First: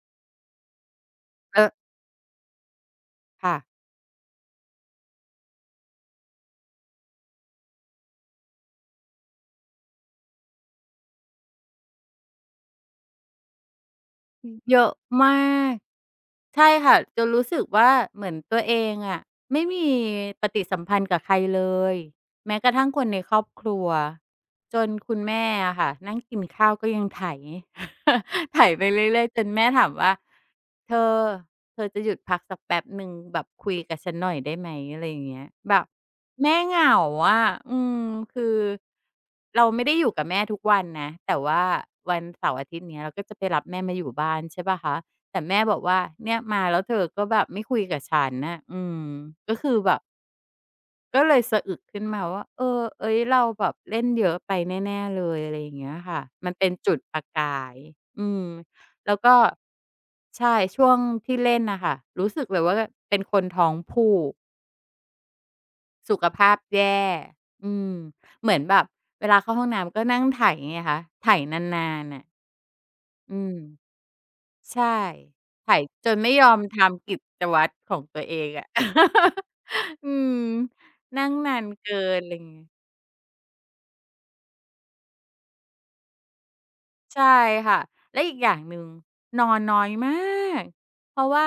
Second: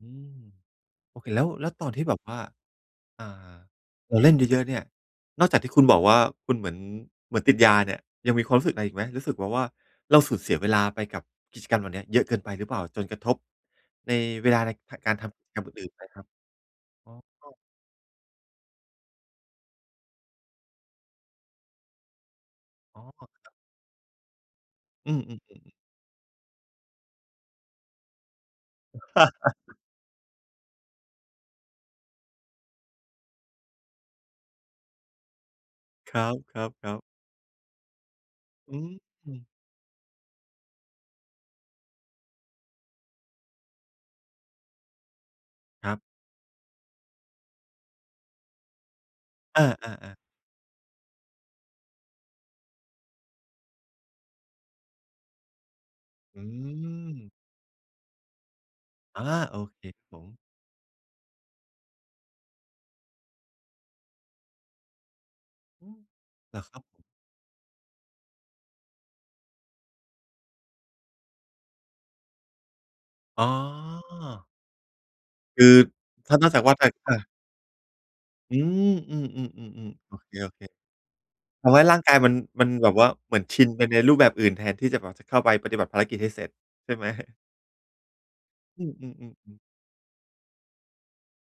อืม โอเค แล้ว เแลอ้อ วตอนที่แบบว่า อ่า ค่ะ เราเล่นเยอะ ๆ เนี่ย นอกจากที่คุณบอกว่า คุณเหมือน เหมือนติดยาเนี่ย ยังมีความรู้สึกอะไรอีกไหม รู้สึกแบบว่าเราสูญเสียเวลาไปกับกิจกรรมแบบนี้เยอะเกินไปหรือเปล่า จนกระทบ ในอ เวลาใน เยอะพะ การทมาำกิจกรรมอก ื่น ๆ ไหมครับ? ใช่ค่ะ อ๋จนรู้สอ ึกว่าเหมือนตัวเองอะไม่มีปฏิสัมพันธ์กับใครเลย แม้กระทั่งอ๋คอ นในคครอบรับ ครัว จนอคืุณแม่อ ๆ อๆ ะค่ะนั่งกินข้าวก็ยังไถ ไปเรื่อย ๆ จนแม่ถามว่า "เธอ เธอจะหยุดพักสักแป๊บหนึ่ง แบบคุยกับฉันหน่อยได้ไหม?" อะไรอย่างเงี้ย แบบครัแม่บ เหงาๆ ๆ อะ อืม คือ อือ เราไม่ได้อยู่กับแม่ทุกวันนะ แต่ว่าวันเสาร์ อาทิตย์ อย่างงี้ เราก็จะไปรับแม่มาอยู่บ้าน ใช่เปล่าคะ แต่แม่บอกครวั่บ า "เนี่ย มา แล้วเธอก็แบบไม่คุยกับฉันน่ะ" อืม ก็เอคือแบบ อ ๆ ๆ ก็เลยสะอึกขึ้นมาว่า เอ่อ เอ๊ย เราแบบเล่นเยอะไปแน่ ๆ เลย อะไรอย่างเงี้ยค่ะ อืมันเป็นจุดประม กาย อืม แล้วอา ก็ โอเคครับผม ใช่ ช่วงที่เล่นน่ะค่ะ รู้สึกเลยว่าแบบเป็นคนท้องผูก อือ สุขภาเหพรอครแัยบผ่ ม? อืม เหมือนแบบเวลาเข้าห้องน้ำ ก็นั่งไถไงคะ ไถนาน ๆ น่ะ อือ๋อ ม ใช่ คไืถอ จนไมถ่้ายนออกจมากว่า ทแตก ำอกิา จวัตรของตัวเองอือะ ม ๆ ๆ ๆ อืๆ โอเค ม นั่งนาๆ ทนำให้เกริ่างกายน อมะัไน รงี้ไมันง แบบว่า เหมือนชินไปในรูปแบบอื่น แทนที่จะแบบจะเข้าไปปฏิบัติภารกิจให้เสร็จใช่ไหม? ใช่ค่ะ แล้วอีกอย่างหนึอ่ืง นออ ๆ ๆ ๆ นน้อยมาก เพราะว่า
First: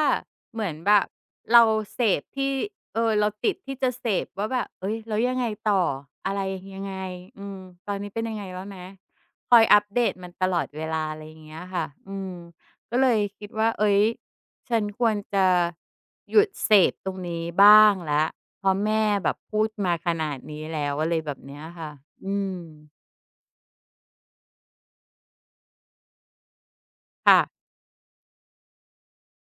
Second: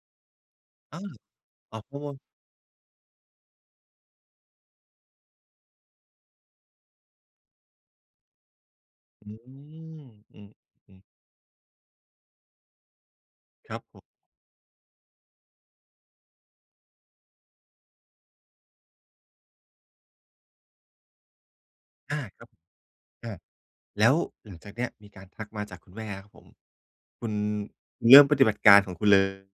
เหมือนแบเออ บเราอ๋อ เพรเาสะมัน พที่ เอ่อ เราติดที่จะเสพว่าแบบ "เอ๊ย แล้วยังไงต่อ? อะไรยังไง? อืม ตอนนี้เป็นยังไงแล้วนะ?" อือ คอยอัปเดตมันอตลอดเวืลอ ๆ า อะไรอย่างเงี้ยค่ะ อืม ก็เลยคิดว่า ครัเบอ๊ผย ม ฉันควรจะหยุดเสพตรงนี้บ้างแล้ว เพราะแม่แบบพูดมาขนาดนี้แล้ว อะไรแบบเนี้ยค่ะ อา อืครับ ม อา แล้วหลังจากเนี้ย มีการทักมาจากคุณแม่แล้วครับผม คุคณ่ะ เริ่มปฏิบัติการของคุณเลย